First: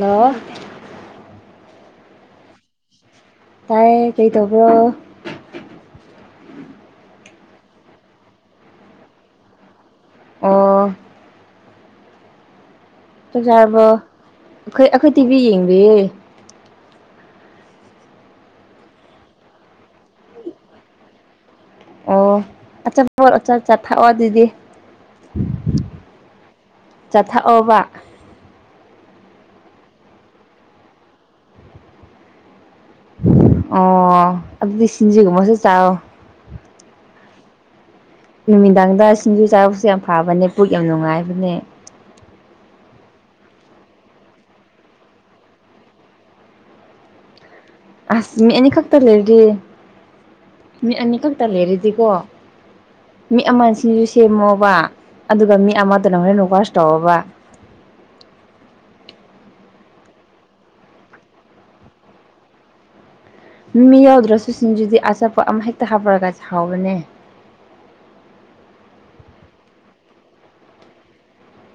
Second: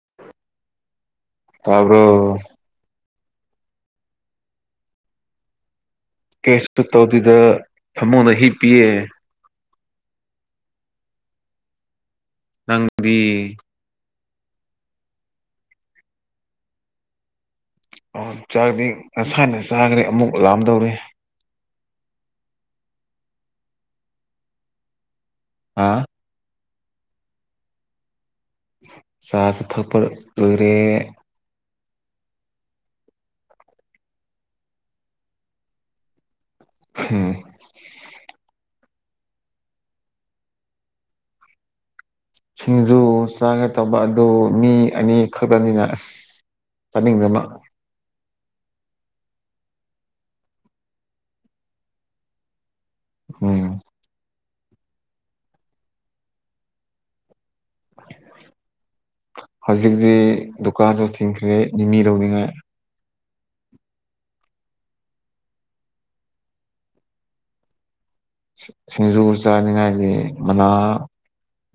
hello ꯇꯕ꯭ꯔꯣ ꯇꯥꯏꯌꯦ ꯀꯩꯗꯧꯕ꯭ꯔꯣ ꯀꯦꯁꯇ ꯇꯧꯗꯗ ꯊꯃꯨꯡꯅ ꯍꯤ ꯄꯤꯌꯦ ꯑꯣ ꯊꯪ ꯆꯖꯥꯔꯕꯣ ꯑꯩꯈ ꯑꯩꯈꯣꯏ ꯇꯤꯚꯤ ꯌꯦꯡꯕꯤ ꯑ ꯆꯥꯛꯗꯤ ꯅꯁꯥꯅ ꯆꯥꯈ꯭ꯔꯦ ꯑꯃꯨꯛ ꯂꯥꯝꯗꯧꯔꯤ ꯑꯣ ꯑꯆꯥꯆꯥ ꯆꯠꯊꯥꯛꯑꯣ ꯑꯗꯨꯗꯤ ꯑ ꯆꯠꯊꯛꯑꯣꯕ ꯆꯊꯥꯄ ꯑꯣꯏꯦ ꯑꯣ ꯑꯗꯨꯗꯤ ꯁꯤꯟꯁꯤꯒꯨꯝꯃꯁꯦ ꯆꯑꯣ ꯍꯝ ꯅꯨꯃꯤꯗꯥꯡꯗ ꯁꯤꯡꯖꯨ ꯆꯥꯔꯥꯎꯁꯨꯦ ꯌꯥꯝ ꯐꯕꯅꯦ ꯄꯨꯛ ꯌꯥꯝ ꯅꯨꯡꯉꯥꯏꯕꯅꯦ ꯁꯤꯡꯖꯨ ꯆꯥꯒ ꯇꯧꯕ ꯑꯗꯨ ꯃꯤ ꯑꯅꯤꯈꯛꯛꯇꯃꯤꯅ ꯆꯅꯤꯡꯗꯃ ꯑꯁ ꯃꯤ ꯑꯅꯤ ꯈꯛꯇ ꯂꯩꯔꯗꯤ ꯃꯤ ꯑꯅꯤ ꯈꯛꯇ ꯂꯩꯔꯗꯤꯀꯣ ꯃꯤ ꯎꯝ ꯑꯃꯁꯤꯁꯨ ꯁꯦꯝꯃꯣꯕ ꯑꯗꯨꯒ ꯃꯤ ꯑꯃꯗꯅ ꯍꯣꯔꯦꯟ ꯀꯁ ꯇꯧꯕ [unintelligible] ꯍꯧꯖꯤꯛꯇꯤ ꯗꯨꯀꯥꯟꯗ ꯊꯤꯡꯈ꯭ꯔꯦ ꯅꯤꯅꯤ ꯂꯧꯅꯤꯉꯥꯏ ꯃꯤ ꯃꯤ ꯌꯥꯎꯗ꯭ꯔꯁꯨ ꯁꯤꯡꯖꯨꯗꯤ ꯑꯆꯥꯄꯣꯠ ꯑꯃ ꯍꯦꯛꯇ ꯍꯥꯞꯄꯔꯒ ꯍꯥꯎꯕꯅꯦ ꯁꯤꯡꯖꯨ ꯆꯥꯅꯤꯡꯉꯥꯏꯒꯤ ꯃꯅꯥ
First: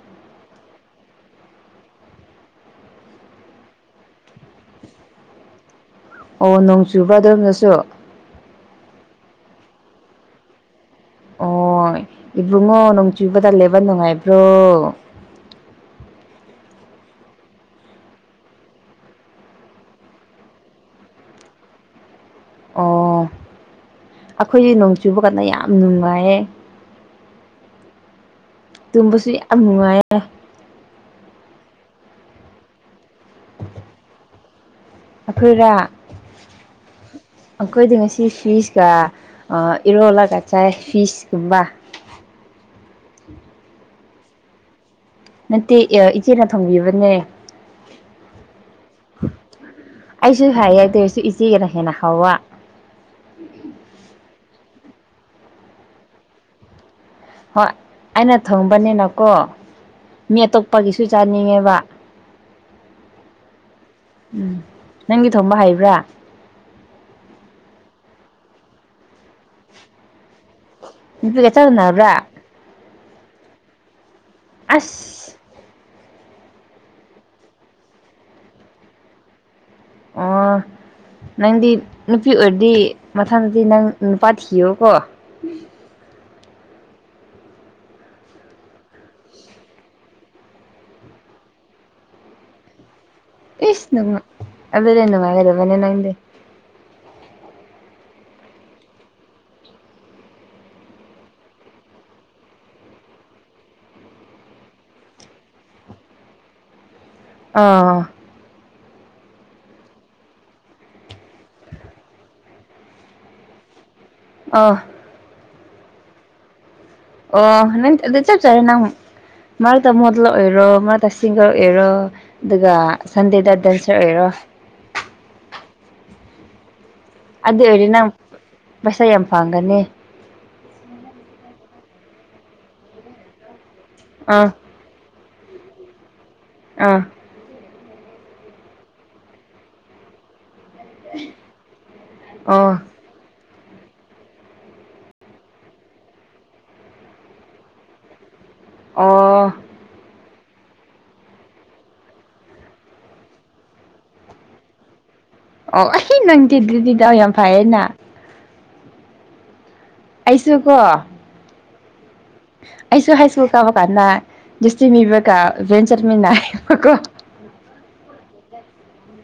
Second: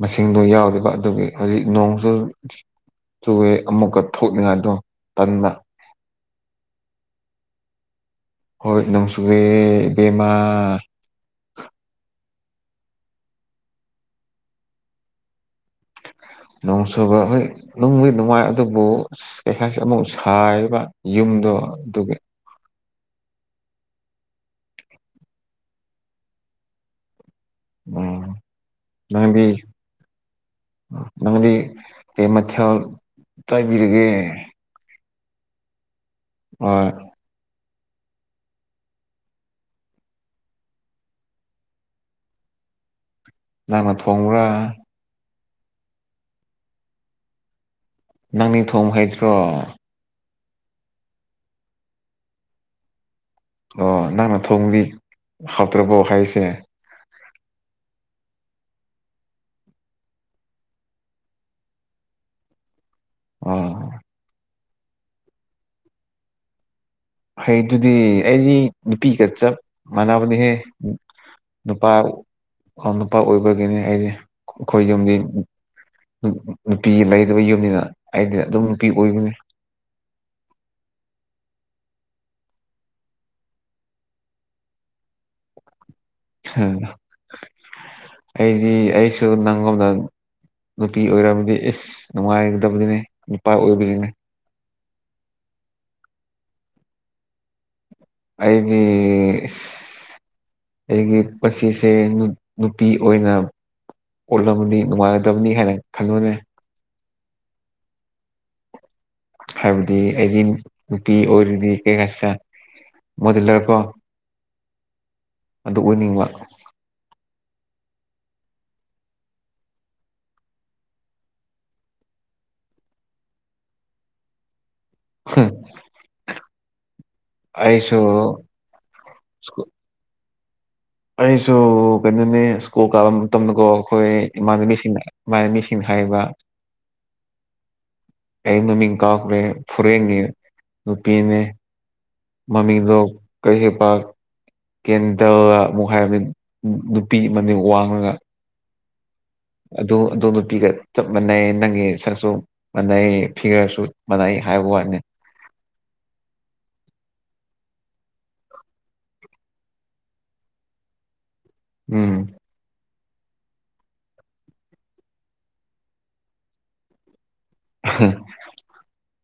ꯃꯁꯤꯡꯗꯣ ꯌꯥꯎꯔꯤꯕ ꯑꯗꯨꯒꯤ ꯍꯧꯖꯤꯛ ꯅꯣꯡꯁꯨ ꯆꯨꯑꯦ ꯑꯃꯨꯛꯀ ꯊꯣꯛꯅꯤꯡꯉꯥꯏꯗꯣ ꯇꯟꯅ ꯑꯣ ꯅꯣꯡ ꯆꯨꯕ ꯑꯗꯨꯣꯝꯅꯁꯨ ꯍꯣꯏ ꯅꯅꯨꯡꯁꯨꯒꯦꯕꯃ ꯑꯣ ꯏꯕ꯭ꯔꯨꯡꯉꯣ ꯅꯣꯡ ꯆꯏꯕ ꯇꯥ ꯂꯩꯦꯕꯥꯟ ꯅꯨꯡꯉꯥꯏ ꯏꯕ꯭ꯔꯣ ꯅꯣꯡꯁꯨꯨꯕ ꯍꯣꯏ ꯅꯨꯡꯕꯨ ꯅꯨꯡꯉꯥꯏ ꯑꯗꯨꯕꯨ ꯀꯩ ꯍꯥꯏꯁꯤ ꯑꯃꯨꯛ ꯁꯥꯏꯌꯦꯕ ꯌꯨꯝ ꯑ ꯑꯗꯨꯒꯤ ꯑꯣ ꯑꯩꯈꯣꯏꯗꯤ ꯅꯣꯡ ꯆꯨꯕ ꯀꯥꯟꯗ ꯌꯥꯝ ꯅꯨꯡꯉꯥꯏꯌꯦ ꯎꯝ ꯇꯨꯝꯕꯁꯨ ꯅꯪꯗꯤ ꯌꯥꯝ ꯅꯨꯡꯉꯥꯏꯌꯦ ꯅꯪꯗꯤ ꯀꯩ ꯃꯈꯦꯜ ꯆꯥꯕꯤꯔꯒꯦ ꯑꯩꯈꯣꯏꯔ ꯑ ꯑꯩꯈꯣꯏꯗꯤ ꯉꯁꯤ ꯐꯤꯁꯀ ꯏꯔꯣꯜꯂꯒ ꯆꯥꯏ ꯐꯤꯁꯀꯨꯝꯕ [inaudible] ꯅꯪꯅ ꯊꯣꯡꯕ꯭ꯔꯥ ꯅꯠꯇꯦ ꯏꯆꯦꯅ ꯊꯣꯡꯕꯤꯕꯅꯦ ꯅꯪ ꯅꯤꯡꯊꯣꯡ ꯍꯩꯇꯔꯣ ꯑꯩꯁꯨ ꯍꯩꯌꯦ ꯗꯧꯔꯁꯨ ꯏꯆꯦꯒꯅ ꯍꯦꯟꯅ ꯍꯥꯎꯕ ꯑꯣ ꯅꯪꯅ ꯊꯣꯡꯗꯤ ꯍꯥꯎꯇ꯭ꯔꯕꯣ ꯍꯥꯏꯁꯦ ꯍꯣꯏ ꯑꯩꯅ ꯊꯣꯡꯕꯅꯤꯅꯀꯣ ꯃꯤ ꯑꯇꯣꯞꯄꯒꯤꯁꯨ ꯆꯥꯅꯤꯡꯉꯦꯕ ꯑꯣ ꯎꯝ ꯅꯪꯒꯤ ꯊꯣꯝꯕ ꯍꯩꯕ꯭ꯔꯥ ꯍꯩ ꯗꯨꯗꯤ ꯑꯩꯗꯤ ꯅꯨꯄꯤꯒ ꯆꯞ ꯃꯥꯟꯅꯕꯅꯤꯍꯦ ꯅꯨꯄꯤꯒ ꯆꯞ ꯃꯥꯟꯅꯕꯔꯥ [unintelligible] ꯑꯩ ꯅꯨꯄꯥ ꯑꯣꯏꯕꯒꯤꯅꯤ ꯑꯩꯗꯤ ꯑꯩꯈꯣꯏ ꯌꯨꯝꯗꯤ ꯑꯁ ꯅꯨꯄꯤ ꯂꯩꯇꯕ ꯌꯨꯝꯅꯤꯅ ꯑꯩꯗꯤ ꯑꯗꯨꯝ ꯅꯨꯄꯤ ꯑꯣꯏꯕꯅꯤ ꯑꯣ ꯅꯪꯗꯤ ꯅꯨꯄꯤ ꯑꯣꯏꯗꯤ ꯃꯊꯪꯗꯗꯤ ꯅꯪ ꯅꯨꯄꯥ ꯊꯤꯌꯣꯀꯣ ꯎꯝ [unintelligible] [inaudible] ꯎ ꯑꯩꯗꯤ ꯑꯩꯁꯨ ꯅꯪꯉꯣꯟꯗ ꯅꯨꯄꯤ ꯑꯣꯏꯔꯕꯗꯤ ꯏꯁ ꯅꯨꯡꯉꯥꯏꯗꯕꯗꯤꯅꯦ ꯅꯨꯄꯥ ꯑꯣꯏꯕꯗꯤꯅꯦ [unintelligible] ꯏꯁ ꯑꯗꯨꯗꯤ ꯅꯨꯪꯉꯥꯏꯔꯦꯅꯦ ꯅꯪꯗꯤ [unintelligible] ꯑꯩꯗꯤ ꯑꯩꯒꯤ ꯄꯨꯟꯁꯤꯁꯦ ꯅꯨ ꯅꯨꯄꯤ ꯑꯣꯏꯅ ꯑꯣꯠꯂꯝꯃꯅꯤ ꯅꯨꯡꯉꯥꯏꯗꯕꯅꯤꯍꯦ ꯈꯜꯂꯨꯅꯦ ꯑꯥ ꯍꯥꯏꯕꯗꯤ ꯑꯩꯗꯤ ꯅꯨꯄꯤ ꯑꯣꯏꯔꯗꯤ ꯀꯩꯀ [unintelligible] ꯃꯣꯗꯦꯂꯔꯀꯣ [unintelligible] ꯑ ꯑꯗꯨ ꯑꯣꯏꯅꯤꯡꯕ ꯑꯣ ꯅꯪ ꯑꯗꯨ ꯆꯞ ꯆꯔꯦ ꯅꯪ ꯃꯔꯛꯇ ꯃꯣꯗꯂꯔ ꯑꯣꯏꯔꯣ ꯃꯔꯛꯇ ꯁꯤꯡꯒꯔ ꯑꯣꯏꯔꯣ ꯑꯗꯨꯒ ꯁꯟꯗꯦꯗ ꯗꯥꯟꯁꯔ ꯑꯣꯏꯔꯣ [inaudible] ꯍꯪ [unintelligible] ꯑꯗꯨ ꯑꯣꯏꯔꯗꯤ ꯅꯪ ꯄꯩꯁꯥ ꯌꯥꯝ ꯁ꯭ꯀꯨ ꯐꯪꯒꯅꯤ ꯑꯩꯁꯨ ꯀꯩꯅꯣꯅꯦ ꯁ꯭ꯀꯨꯜ ꯀꯥꯕ ꯃꯇꯝꯗꯀꯣ ꯑꯩꯈꯣꯏ ꯑꯥ ꯏꯃꯥꯟꯅꯕꯤꯁꯤꯡꯅ ꯃꯥꯥꯏ ꯃꯤꯁꯤꯡ ꯍꯥꯏꯕ ꯑꯥ ꯑꯩ ꯃꯃꯤꯡ ꯀꯥꯎꯈ꯭ꯔꯦ ꯐꯨꯔꯦꯟꯒꯤ ꯅꯨꯄꯤꯅꯦ ꯑꯣ ꯃꯃꯤꯡꯗꯣ ꯀꯩ ꯍꯩꯄ ꯀꯦꯟꯗꯜꯂ [unintelligible] ꯑꯃꯨꯛ ꯍꯥꯏꯕ ꯅꯨꯄꯤ ꯃꯃꯤꯡ ꯋꯥꯡꯉꯒ ꯑꯣ ꯑꯗꯣ ꯑꯗꯣ ꯄꯤꯒ ꯆꯞ ꯃꯥꯟꯅꯩ ꯅꯪꯒꯤ ꯁꯛꯁꯨ ꯃꯥꯟꯅꯩ ꯐꯤꯒꯔꯁꯨ ꯃꯥꯟꯅꯩ ꯍꯥꯏꯕ ꯋꯥꯅꯤ ꯑꯣ ꯑꯩ ꯅꯪꯒꯤꯗꯨꯗꯤ ꯗꯥꯎ ꯌꯥꯝ ꯐꯩꯌꯦꯅ ꯑꯩꯁꯨ ꯀꯣ ꯎꯝ ꯑꯩꯁꯨ ꯍꯥꯏꯁ꯭ꯀꯨꯜ ꯀꯕ ꯀꯥꯟꯅ ꯁꯇꯤ ꯃꯤꯕꯒ ꯚꯦꯟ ꯆꯠꯃꯤꯟꯅꯕꯀꯣ [inaudible]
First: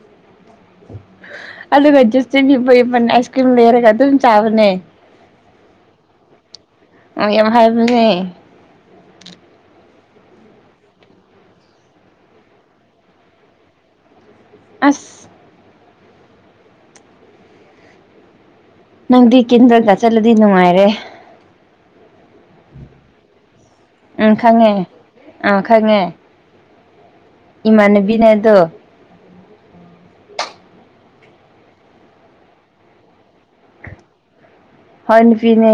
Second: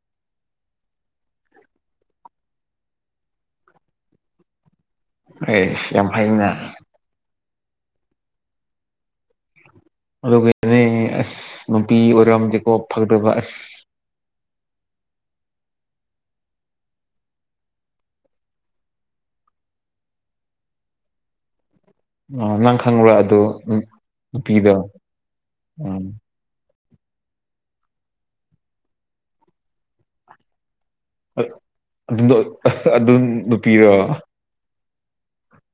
ꯑꯗꯨꯒꯁ ꯑꯥꯏꯁ ꯀ꯭ꯔꯤꯝ ꯂꯩꯔꯒ ꯑꯗꯨꯝ ꯆꯥꯕꯅꯦ ꯑꯦ ꯁꯤ ꯌꯥꯝꯐꯩꯅ ꯑ ꯌꯥꯝ ꯍꯥꯏꯕꯅꯦ ꯑꯗꯨꯒꯅꯦ ꯑꯁ ꯅꯨꯄꯤ ꯑꯣꯏꯔꯝꯗꯦꯀꯣ ꯐꯪꯗꯕ ꯑꯁ ꯑꯁ ꯅꯪꯗꯤ ꯀꯦꯟꯤꯟꯗ꯭ꯔꯒ ꯆꯠꯂꯗꯤ ꯅꯨꯡꯉꯥꯏꯔꯦ ꯑ ꯅꯪ ꯈꯪꯕ꯭ꯔꯥ ꯑꯗꯨ ꯎꯝ ꯈꯪꯉꯦ ꯅꯨꯄꯤꯗꯣ ꯎꯝ ꯏꯅꯕꯤꯅꯦꯗꯣ ꯑꯗꯨ ꯑꯗꯨꯝ ꯅꯨ ꯄꯤꯔꯑꯣ ꯍꯟꯄꯤꯅꯦ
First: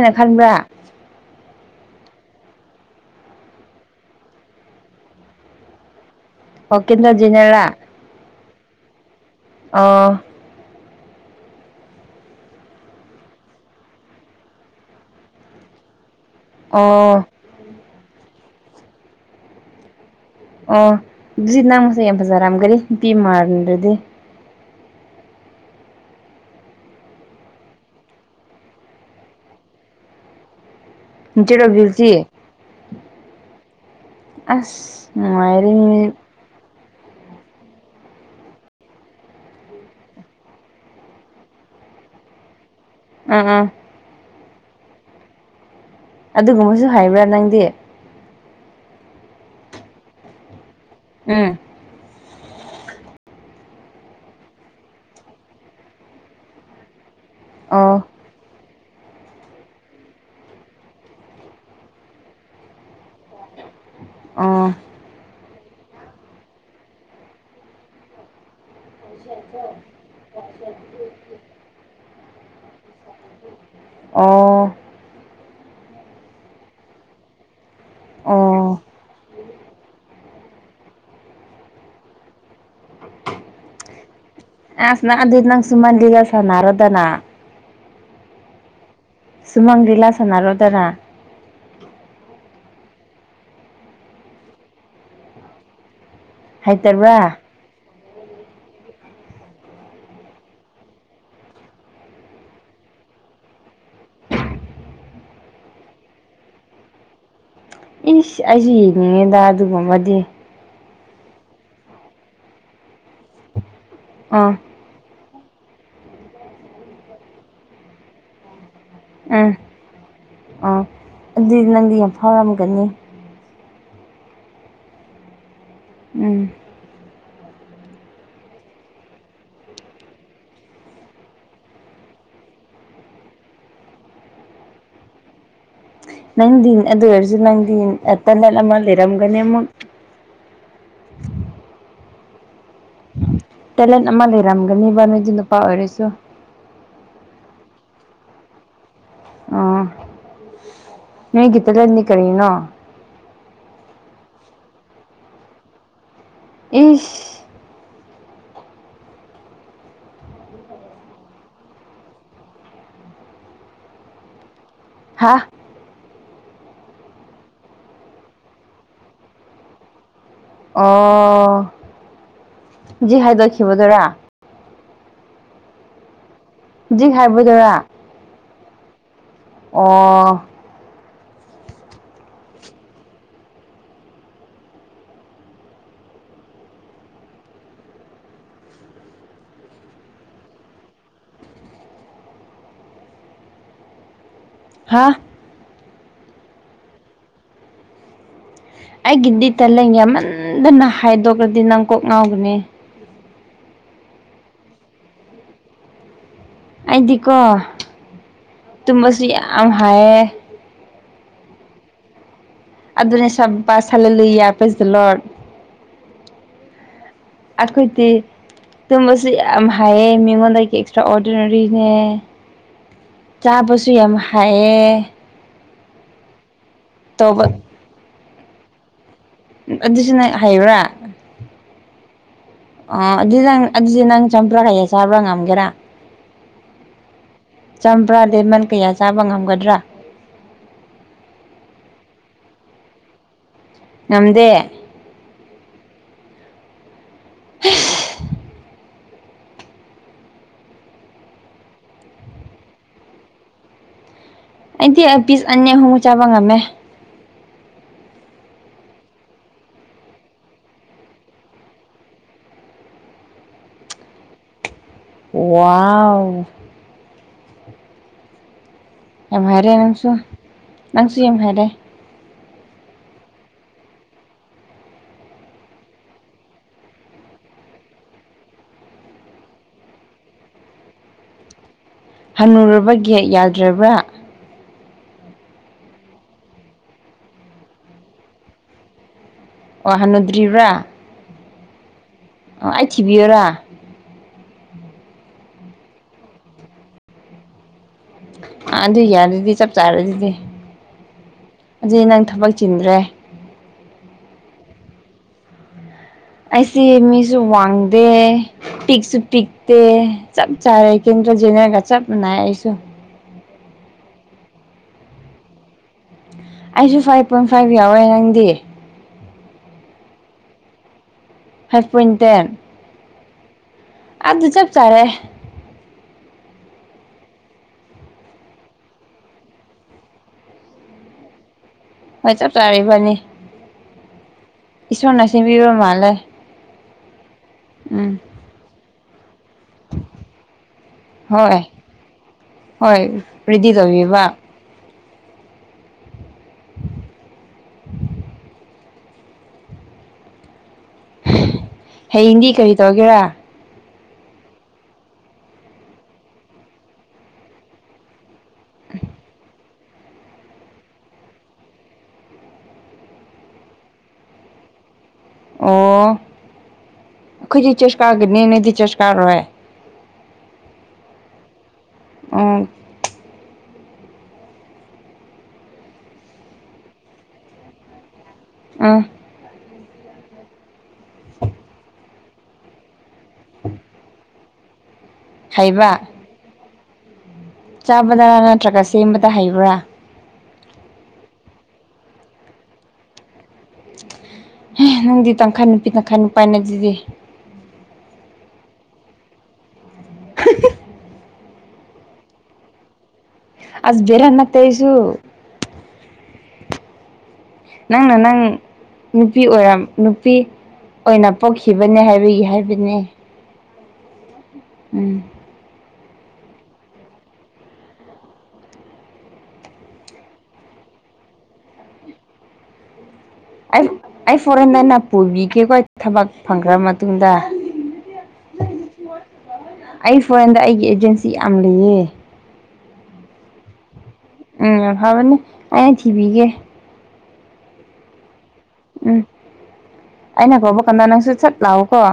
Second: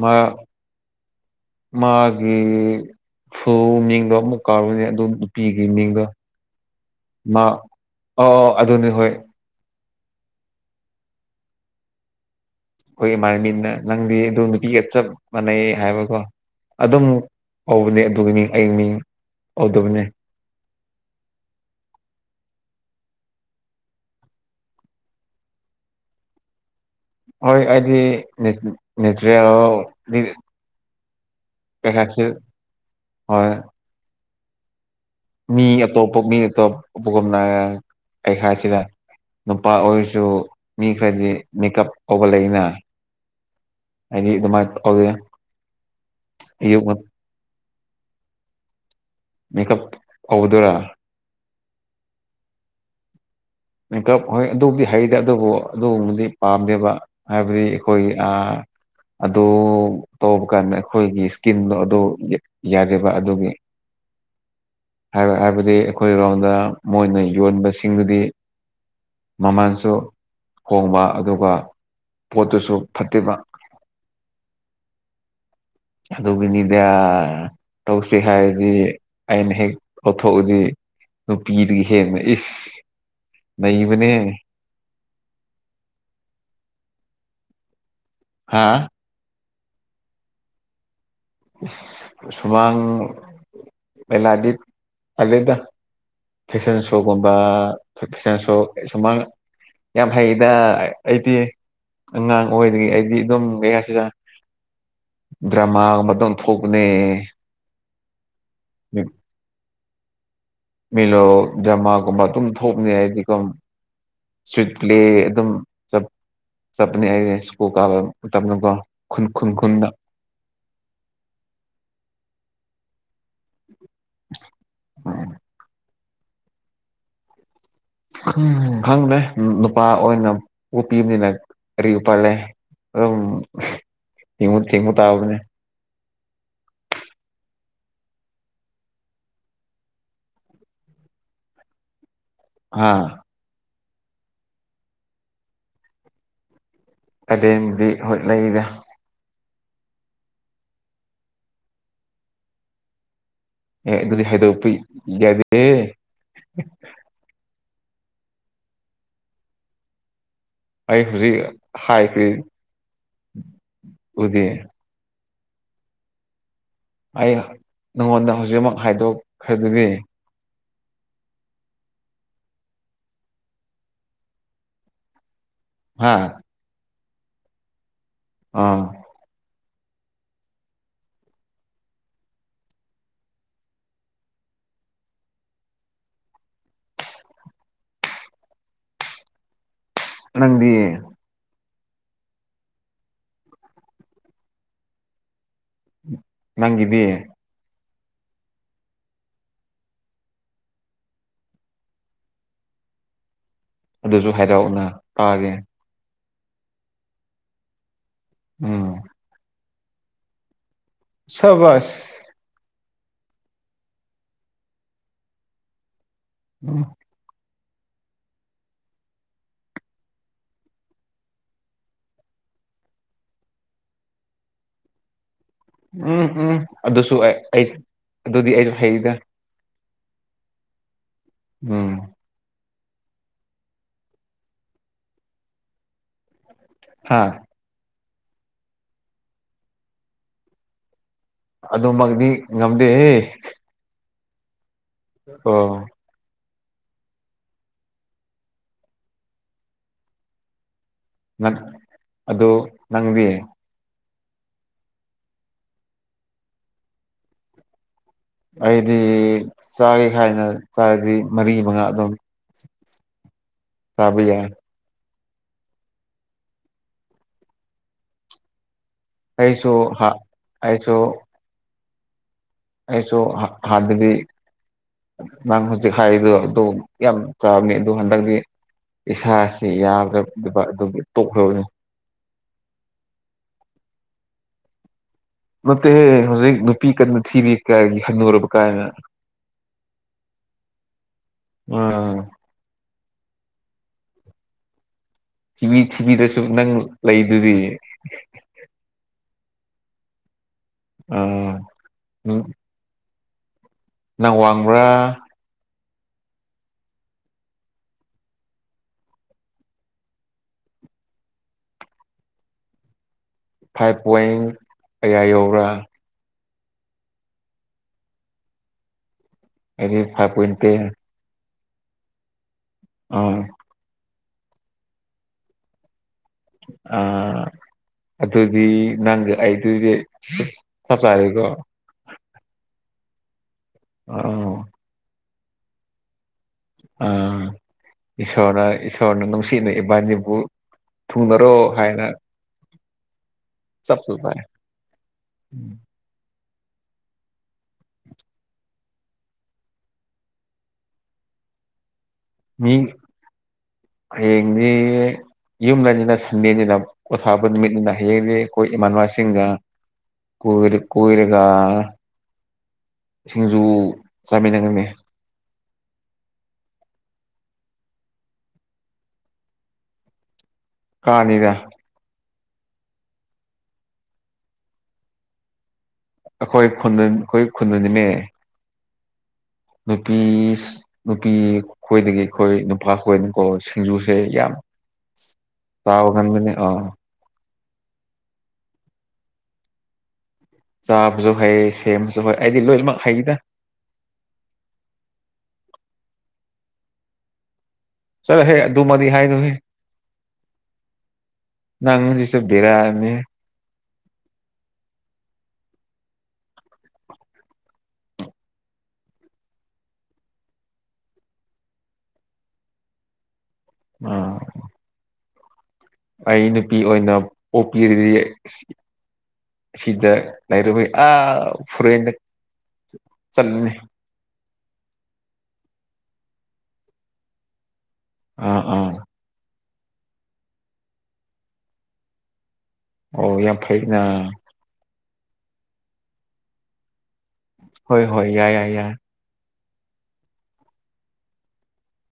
ꯃꯥ ꯈꯟꯕ꯭ꯔꯥ ꯃꯥꯒꯤ ꯐꯨ ꯃꯤꯡꯗꯣ ꯑꯃꯨꯛ ꯀꯥꯔꯨꯅꯦ ꯑꯗꯨ ꯅꯨꯄꯤꯒꯤ ꯃꯤꯡꯗꯣ ꯑꯣꯀ ꯃꯥ ꯇꯣꯖꯤꯅꯂ ꯑꯣ ꯑꯣ ꯑꯗꯨꯅꯤ ꯍꯣꯏ ꯑꯥ ꯑꯩꯈꯣꯏ ꯏꯃꯥꯟꯅꯤꯅ ꯅꯪꯗꯤ ꯑꯗꯨ ꯅꯨꯄꯤꯒ ꯆꯞ ꯃꯥꯟꯅꯩ ꯍꯥꯏꯕꯀꯣ ꯑꯗꯨꯝꯛ ꯑꯣ ꯍꯧꯕꯅꯦ ꯑꯗꯨꯒꯤ ꯃꯤ ꯑꯩꯌꯦꯡ ꯃꯤꯡ ꯍꯧꯗꯕꯅꯦ ꯑꯣ ꯁꯤ ꯅꯪ ꯃꯁ ꯌꯥ ꯐꯖꯖꯔꯝ ꯀꯔꯤ ꯅꯨꯄꯤ ꯃꯥꯜꯂꯥꯗꯤ ꯍꯣꯏ ꯑꯩꯗꯤ ꯅꯦꯇ꯭ꯔ ꯅꯦꯆꯔ ꯑꯣꯐ ꯍꯣꯏ ꯕ꯭ꯌꯨꯇꯤ ꯍꯣꯏ ꯑꯁ ꯃꯤ ꯅꯨꯡꯉꯥꯏꯔꯦꯅꯦ ꯑꯇꯣꯞꯄ ꯃꯤ ꯑꯇꯣꯞꯄꯒꯨꯝꯅ ꯑꯩ ꯍꯥꯏꯁꯤꯔ ꯅꯨꯄꯥ ꯑꯣꯏꯔꯁꯨ ꯃꯤ ꯈꯔꯗꯤ ꯃꯦꯀꯞ ꯀꯧꯕꯧꯕ ꯂꯩꯅ ꯑ ꯑꯥ ꯏꯅꯤ ꯏ ꯑꯗꯨ ꯃꯥꯗꯦ ꯑꯗꯨꯒꯨꯝꯕꯁꯨ ꯍꯥꯏꯕ꯭ꯔꯥ ꯅꯪꯗꯤ ꯃꯦꯀꯞ ꯐꯗꯣꯏꯔꯥ ꯎꯝ ꯀꯞ ꯍꯣꯏ ꯑꯗꯨꯕꯨꯗꯤ ꯍꯩꯗꯦ ꯑꯗꯨꯕꯨ ꯑꯗꯨꯒꯨꯝꯕꯗꯤ ꯄꯥꯝꯗꯦꯕ ꯍꯥꯏꯕꯗꯤ ꯑꯣ ꯑꯩꯈꯣꯏꯒꯤ ꯑꯗꯨ ꯇꯧꯕ ꯀꯥꯟꯗ ꯑꯩꯈꯣꯏꯒꯤ ꯏꯁꯀꯤꯟꯗꯣ ꯑꯗꯨ ꯌꯥꯗꯦꯕ ꯑꯗꯨꯒꯤ ꯑ ꯑꯗꯨꯗꯤ ꯑꯩꯈꯣꯏ ꯔꯒꯥꯎꯟꯗ ꯃꯣꯏꯅ ꯌꯣꯟꯕꯁꯤꯡꯗꯨꯗꯤ ꯃꯃꯜꯁꯨ ꯍꯣꯡꯕ ꯑꯗꯨꯒ ꯄꯣꯠꯇꯨꯁꯨ ꯐꯠꯇꯦꯕ ꯑꯣ ꯑꯗꯨꯒꯤꯅꯤꯗ ꯇꯧꯁꯤ ꯍꯥꯏꯔꯗꯤ ꯑꯣ ꯑꯩꯅ ꯍꯦꯛ ꯄꯣꯠꯊꯣꯛꯑꯗꯤ ꯅꯨꯄꯤꯗꯨꯒꯤ ꯍꯦꯟꯅ ꯏꯁ ꯅꯩꯕꯅꯦ ꯑꯁꯅꯗꯗ ꯅꯪ ꯁꯨꯃꯟ ꯂꯤꯒ ꯁꯅꯔꯗꯅꯥ ꯍꯥꯥ ꯁꯨꯃꯥꯡ ꯂꯤꯂꯥꯁꯅꯔꯣ ꯇꯔꯥ ꯁꯨꯃꯥꯡ ꯃꯂꯗꯤ ꯑꯂꯦꯗ ꯐꯦꯁꯟ ꯁꯣꯒꯨꯝꯕ ꯍꯩꯇꯕ꯭ꯔꯥ ꯐꯟꯁꯨ ꯁꯨꯃꯥꯡ ꯌꯥꯝ ꯍꯩꯗ ꯑꯩꯗꯤ ꯑꯉꯥꯡ ꯑꯣꯏꯗꯒꯤ ꯑꯩꯗꯤ ꯑꯗꯨꯝ ꯀꯌꯥꯁꯤꯗ ꯗ꯭ꯔꯃꯥꯒꯨꯝꯕ ꯂꯣꯟ ꯊꯣꯛꯄꯅꯦ ꯏꯁ ꯑꯩꯁꯨ ꯌꯦꯡꯅꯤꯡꯉꯤꯗ ꯑꯗꯨꯒꯨꯝꯕꯗꯤ ꯃꯤꯂꯣ ꯖꯃꯥꯒꯨꯝꯕ ꯑꯗꯨꯝ ꯊꯣꯛꯅꯤ ꯍꯥꯏꯗꯤꯒꯝ ꯑꯥ ꯁꯋꯤꯠ ꯄ꯭ꯂꯦ ꯑꯗꯨꯝ ꯆꯞ ꯆꯞꯅꯤ ꯍꯥꯏ ꯁ꯭ꯀꯨ ꯀꯥꯕ ꯃꯇꯝꯀꯣ ꯎꯝ ꯑ ꯑꯗꯨ ꯅꯪꯗꯤ ꯌꯥꯝ ꯐꯥꯎꯔꯝꯒꯅꯤ ꯍ ꯎꯝ ꯎ ꯈꯪꯗꯦ ꯅꯨꯄꯥ ꯑꯣꯏꯅ ꯎꯄꯤꯤꯕꯅꯤꯅ ꯀꯔꯤ ꯎꯨꯄꯥꯜ ꯂꯩ ꯑꯗꯨꯝ ꯊꯦꯡꯉꯨ ꯊꯦꯡꯉꯨ ꯇꯥꯕꯅꯦ ꯅꯪꯗꯤꯤꯟ ꯑꯗꯨ ꯑꯔꯖꯨ ꯅꯪꯗꯤ ꯇ ꯂꯠꯃ ꯂꯩꯔꯝꯒꯅꯦ ꯑꯃꯨꯛ [unintelligible] ꯍꯥꯥ ꯇꯦꯂꯦꯟ ꯑꯃ ꯂꯩꯔꯝꯒꯅꯤ ꯕ ꯅꯣꯏꯗꯤ ꯅꯨꯄꯥ ꯑꯣꯏꯔꯁꯨ ꯀꯗꯗꯤ ꯍꯣꯠꯅꯩꯒ ꯑꯝ ꯃꯤ ꯒꯤꯇ ꯂꯩꯦꯟꯅꯤ ꯀꯔꯤꯅ ꯑꯦ ꯑꯗꯨꯗꯤ ꯍꯥꯏꯗꯣꯛꯄ ꯌꯥꯗꯦ ꯏꯁ ꯑꯩ ꯍꯧꯖꯤꯛ ꯍꯥꯏꯈ꯭ꯔꯤ ꯎꯗꯤ ꯍꯥꯥ ꯑꯩ ꯅꯪꯉꯣꯟꯗ ꯍꯧꯖꯤꯛꯃꯛ ꯍꯥꯏꯗꯣꯛꯈ꯭ꯔꯗꯨꯗꯤ ꯑꯣ ꯖꯤ ꯍꯥꯏꯗꯈꯈꯤꯕꯗꯔ ꯍꯥꯥ ꯍꯧꯖꯤꯛ ꯍꯥꯏꯕꯗꯔꯥ ꯑꯥ ꯑꯣ ꯅꯪꯗꯤ ꯍꯥ ꯅꯪꯕꯤ ꯑꯩꯒꯤꯗꯤꯇꯂ ꯌꯥꯝꯃꯟꯗꯅ ꯍꯥꯏꯗꯣꯛꯈ꯭ꯔꯗꯤ ꯅꯪ ꯀꯣꯛ ꯉꯥꯎꯒꯅꯤ ꯑꯗꯨꯁꯨ ꯍꯥꯏꯔꯛꯑꯅ ꯇꯥꯒꯦ ꯑꯩꯗꯤꯀꯣ ꯎꯝ ꯇꯨꯝꯃꯁꯨ ꯌꯥꯝ ꯍꯥꯏꯌꯦ ꯁꯕꯁ ꯑꯗꯨꯅꯤ ꯁꯕ ꯆꯂ ꯂꯩꯨꯌꯥ ꯄꯦꯖꯂꯠ ꯎꯝ ꯑꯈꯣꯏꯗꯤ ꯇꯨꯝꯕꯁꯨ ꯌꯥꯝ ꯍꯥꯏꯌꯦ ꯃꯤꯉꯣꯟꯗꯒꯤ ꯑꯦꯛꯁꯇ꯭ꯔꯥ ꯑꯣꯔꯗꯤꯅꯔꯤꯅꯦ ꯆꯥꯕꯁꯨ ꯌꯥꯝ ꯍꯥꯏꯌꯦ ꯎꯝ ꯎꯝ ꯑꯗꯨꯁꯨ ꯇꯧꯕ ꯑꯗꯨꯗꯤ ꯑꯩ ꯍꯩꯗ ꯑꯗꯨꯁꯨ ꯅꯪ ꯍꯥꯏꯕ꯭ꯔꯥ ꯑꯝ ꯑ ꯑꯗꯨ ꯅꯪ ꯑꯗꯨꯗꯤ ꯅꯪ ꯆꯝꯄ꯭ꯔꯥ ꯀꯩꯌꯥ ꯆꯥꯕ꯭ꯔꯥ ꯉꯝꯒꯦꯔꯥ ꯍꯥꯥ ꯆꯝꯕ꯭ꯔꯥ ꯂꯦꯃꯟ ꯀꯌꯥ ꯆꯥꯕ ꯉꯝꯒꯗ꯭ꯔꯥ ꯑꯗꯨꯃꯗꯤ ꯉꯝꯗꯦ ꯅꯝꯗꯦ ꯑꯣ [inaudible] [unintelligible] ꯅꯪ ꯑꯣ ꯅꯪꯗꯤ ꯑꯩꯗꯤ ꯄꯤꯁ ꯑꯅꯤ ꯑꯍꯨꯝ ꯆꯥꯕ ꯉꯝꯃꯦ ꯑꯩꯗꯤ ꯆꯥꯒꯦ ꯍꯥꯏꯥꯏꯅ ꯆꯥꯔꯗꯤ ꯃꯔꯤ ꯃꯉꯥ ꯑꯗꯨꯝ ꯁꯕ ꯌꯥ ꯋꯥꯎ ꯌꯥꯝ ꯍꯥꯏꯔꯦ ꯑꯩꯁꯨ ꯅꯪꯁꯨ ꯍꯥ ꯑꯩꯁꯨ ꯅꯪꯁꯨ ꯌꯥꯝ ꯍꯥꯏꯔꯦ ꯑꯩꯁꯨ ꯍꯥꯗꯕꯤ ꯅꯪ ꯍꯧꯖꯤꯛ ꯍꯥꯏꯔꯤꯗꯨꯣ ꯑꯗꯨ ꯌꯥꯝ ꯆꯥꯕꯅꯤ ꯑꯗꯨ ꯍꯟꯗꯛꯇꯤ ꯏꯁꯥꯁꯤ ꯌꯥꯗꯕ ꯑꯗꯨꯝ ꯇꯣꯛꯂꯕꯅꯤ ꯍꯟꯅꯨꯔꯕ ꯒꯌꯥꯠ ꯌꯥꯗ꯭ꯔꯕ꯭ꯔꯥ ꯃꯦ ꯍꯧꯖꯤꯛ ꯅꯨꯄꯤ ꯀꯟꯅꯅ ꯊꯤꯔꯤ ꯀꯥꯏꯒꯤ ꯍꯅꯔꯕ ꯀꯥꯏꯅ ꯋꯥ ꯍꯅꯨꯗ꯭ꯔꯤꯔꯤꯕ꯭ꯔꯥ ꯑꯣꯝ ꯑ ꯑꯩ ꯊꯤꯕꯤꯌꯔꯥ ꯊꯤꯕꯤ ꯊꯤꯕꯤꯗꯁꯨ ꯅꯪ ꯂꯩꯗꯨꯗꯤ ꯑꯥ ꯑꯗꯨ ꯌꯥꯔ ꯑꯗꯨꯗꯤ ꯆꯞ ꯆꯥꯔ ꯑꯗꯨꯗꯤ ꯑꯥ ꯑꯗꯨꯗꯤ ꯅꯪ ꯊꯕꯛ ꯆꯤꯟꯗ꯭ꯔꯦ ꯅꯪ ꯋꯥꯡꯕ꯭ꯔꯥ ꯑꯩꯁꯤꯦ ꯃꯤꯁꯨ ꯋꯥꯡꯗꯦ ꯄꯤꯛꯁꯨ ꯄꯤꯛꯇ ꯆ ꯆꯥꯔꯦ ꯀ ꯖꯤꯅꯦꯒ ꯆ ꯁꯨ ꯐꯥꯏꯚ ꯄꯣꯏꯟ ꯀꯌꯥ ꯌꯧꯕ꯭ꯔꯥ ꯑꯩꯁꯨ ꯐꯥꯏꯚ ꯄꯣꯏꯟ ꯐꯥꯏꯚ ꯌꯥꯎꯋꯦ ꯅꯪꯗꯤ ꯑꯗꯨꯗꯤ ꯐꯥꯟꯇ ꯐꯥꯏꯚ ꯄꯣꯏꯟ ꯇꯦꯟ ꯎꯝ ꯑꯗꯨ ꯆꯞ ꯆꯥꯔꯦ ꯑꯥ ꯑꯗꯨꯗꯤ ꯅꯪ ꯑꯩꯗꯨꯗꯤ ꯆꯞ ꯆꯥꯔꯀꯣ ꯍꯣꯏ ꯆꯞ ꯆꯥ ꯐꯅꯤ ꯑ ꯁꯤꯕꯤꯕ ꯃꯥ ꯂꯩꯦ ꯑꯣꯔꯁꯣꯔꯅ ꯁꯤꯅ ꯏꯕꯥꯅꯤꯕꯨ ꯊꯨꯡꯅꯔꯣ ꯍꯣꯏ ꯍꯥꯏꯅ ꯍꯣꯏ ꯔꯤꯗꯤ ꯇꯧꯕꯤꯕ ꯎꯝ ꯍꯌꯦꯡꯗꯤ ꯀꯔꯤ ꯇꯧꯒꯦꯔꯥ ꯌꯦꯗꯤ ꯌꯨꯝꯗꯅꯤꯅ ꯁꯟꯗ‌ꯦꯅꯤꯅ ꯄ‌ꯣꯊꯥꯕ ꯅꯨꯃꯤꯠꯅꯤꯅ ꯍꯌꯦꯡꯦꯗꯤ ꯑꯩꯈꯣꯏ ꯏꯃꯥꯟꯅꯕꯁꯤꯡꯒ ꯀ‌ꯣꯏꯔ ꯀ‌ꯣꯏꯔꯒ ꯁꯤꯡꯖꯨ ꯆꯥꯃꯤꯟꯅꯒꯅꯤ ꯑꯣ ꯑꯣꯈꯣꯏꯗꯤ ꯆꯥ꯭ꫪꯁꯀꯥꯒꯤꯅꯤ ꯅ‌ꯣꯏꯗꯤ ꯆꯥ꯭ꫪꯁ ꯀꯥꯔꯔꯣꯏ ꯀꯥꯅꯤꯗ ꯑꯣ ꯑꯩꯈꯣꯏ ꯈꯨꯟꯗ ꯑꯩꯈꯣꯏ ꯈꯨꯟꯗꯅꯤꯅꯦ ꯑꯥ ꯅꯨꯄꯤ ꯅꯨꯄꯤ ꯈꯣꯏꯗꯒꯤ ꯑꯩꯈꯣꯏ ꯅꯨꯄꯥ ꯈꯣꯏꯅ ꯀꯣ ꯁꯤꯡꯖꯨꯁꯦ ꯌꯥꯝ ꯍꯩꯕ ꯆꯥꯕ ꯀꯟꯕꯅꯤ ꯑꯥ ꯆꯥꯕꯗ ꯅꯠꯇ꯭ꯔꯒ ꯁꯦꯝꯕꯗ ꯍꯩꯕ꯭ꯔꯥ ꯆꯥꯕꯁꯨ ꯍꯩ ꯁꯦꯝꯕꯁꯨ ꯍꯩ ꯑꯩꯗꯤ ꯂꯣꯏꯅꯃꯛ ꯍꯩꯗ ꯅꯪꯗꯤ ꯇꯪꯈꯥꯏ ꯅꯨꯄꯤ ꯇꯪꯈꯥꯏ ꯅꯨꯄꯥꯥꯅ‌ꯦ ꯑꯗꯨꯗꯤ ꯆꯠꯂꯣꯍꯦ ꯑꯗꯨꯃꯗꯤ ꯍꯥꯏꯅꯨꯍ‌ꯦ ꯍꯥꯍꯥ ꯅꯪꯁꯤꯁꯨ ꯕꯤꯔꯥꯅꯤ ꯑꯁ ꯕ‌ꯦꯔꯥ ꯅꯠꯇ‌ꯦ ꯑꯩꯁꯨ ꯅꯪꯅ ꯅꯪ ꯅꯨꯄꯤ ꯑꯣꯏꯔ ꯅꯨꯄꯤ ꯑꯣꯏꯅ ꯄꯣꯛꯈꯤꯕꯅꯦ ꯍꯥꯏꯕꯒꯤ ꯍꯥꯏꯕꯅꯦ ꯑꯥ ꯎꯝ ꯑꯩ ꯅꯨꯄꯤ ꯑꯣꯏꯅ ꯄꯣꯛꯄꯤꯔꯤꯗꯤ ꯁꯤꯗ ꯂꯩꯔꯥꯔ‌ꯣꯏ ꯑꯥ ꯐ‌ꯣꯔ‌ꯦꯟꯗꯥ ꯑꯩ ꯑꯩ ꯐꯣꯔꯦꯟꯗ ꯅꯪꯅ ꯄꯨꯕꯤꯒꯦꯀꯣ ꯊꯕꯛ ꯐꯪꯈ꯭ꯔ ꯃꯇꯨꯡꯗ ꯑ ꯎꯝ ꯑꯩ ꯐꯣꯔ‌ꯦꯟꯗ ꯑꯩꯒꯤ ꯑꯦꯖꯦꯟꯁꯤ ꯌꯥꯝ ꯂꯩꯌꯦ ꯑꯣ ꯌꯥꯝ ꯐꯩꯅ ꯐꯥꯕꯅꯦ ꯑꯩꯅꯥ ꯊꯤ ꯕꯤꯒꯦ ꯍꯣꯏ ꯍꯣꯏ ꯌꯥꯏ ꯌꯥꯏ ꯌꯥꯏ ꯎꯝ ꯑꯩꯅ ꯀꯧꯕ ꯀꯥꯟꯗ ꯅꯪꯁꯨ ꯆꯠ ꯂꯥꯛꯑꯣꯀꯣ